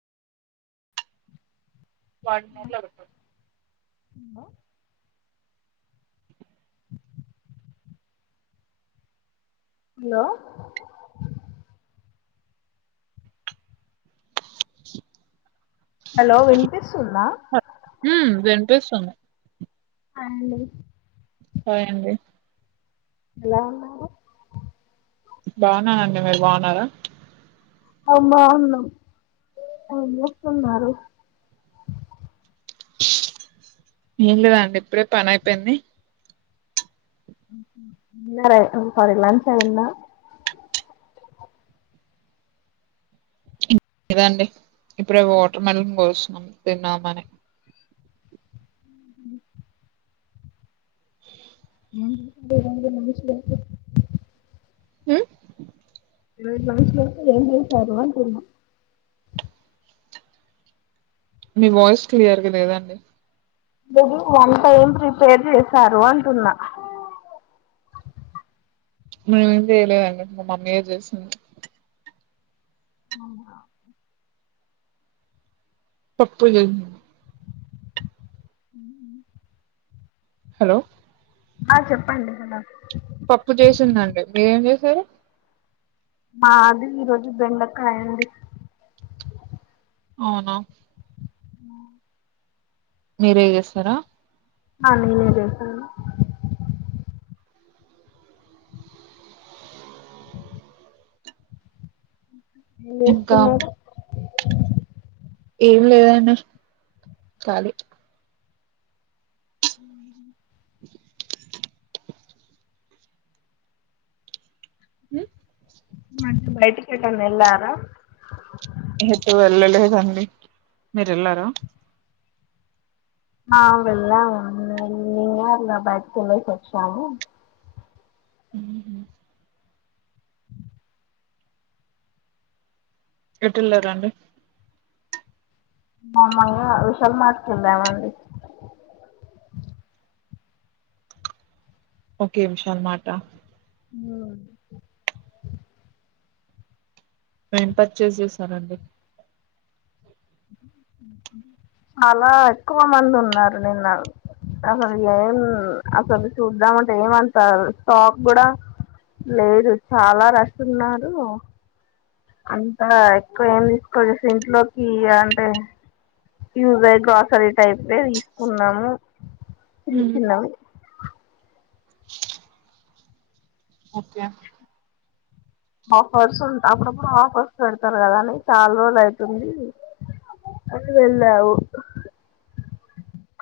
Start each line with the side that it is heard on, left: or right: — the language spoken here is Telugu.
right: వన్ నోటిలో పేట్
left: హలో హలో హలో వినిపిస్తుంద
right: మ్మ్ వినిపిస్తుంది.
left: హాయ్ అండి
right: హాయండి.
left: ఎలా ఉన్నారు.
right: బాగున్ననండి మీరు బాగున్నారా
left: అవుమా అవును. ఏం చేస్తూన్నారు.
right: ఏం లేదా అండి ఇప్పుడే పని అయిపోయింది
left: [unintelligible]
right: ఏం లేదండి ఇప్పుడే వాటర్ మెడల్ కోసం తిన్నామని
left: [unintelligible]
right: హ
left: మీరు లాస్ట్ వరకు ఏం చేశారు అంటున్న
right: మీ వాయిస్ క్లియర్గా లేదండి
left: మీరి వన్ టైం ప్రిపేర్ చేశారు అంటున్నా
right: మేం ఏేం చేయలేదు అండి అన్నట్ మా మమ్మీ ఎ చేసింది
left: అవునా
right: పప్పు జ
left: ఉమ్
right: హలో
left: ఆ చెప్పండి హలో
right: పప్పు చేసిందండి మీరేం చేసారు
left: మాది ఈ రోజు బెండకాయా అండి
right: అవునా
left: ఆ
right: మీరే చేస్తారా
left: ఆ నేనే చేశా అండి ఏం
right: ఇంకా
left: చేస్తుకున్నారు
right: ఏం లేద అండి ఖాలీ
left: ఉ
right: హ
left: మ బయటి కట్టన్న ఎల్లారా
right: ఎట వెళ్ళలేదండి మీరు వెళ్లార
left: ఆ వెళ్ళాన్నా అండి బయట తినేసి [unintelligible]
right: హ ఎటు ఎల్లరుండి
left: మామగా విషల్ మార్ట్ కీ వెళ్ళామండి
right: ఓకే విశాల మాట్ ఆ
left: అ
right: నేన్ పర్చేస్ చేసానండి
left: చాలా ఎక్కువ మంది ఉన్నారు నిన్న అసలు ఏం అసలు చూద్దామంటే ఏమంటారు స్టాక్ కూడా లేదు చాలా రష్ ఉన్నారు అంతా ఎక్కువ ఏం తీసుకోవచ్చచ్చసి ఇంట్లోకి అంటే ఉస్ అయ గ్రాసరీ టైప్ తీసుకున్నాము చి
right: ఉమ్
left: చిన్నవి
right: ఓకే
left: ఆఫర్స్ ఉ అప్పుడప్పుడు ఆఫర్స్ పెడతారు కదా అని చాలా రోజు అవుతుంది అని వెళ్ళావు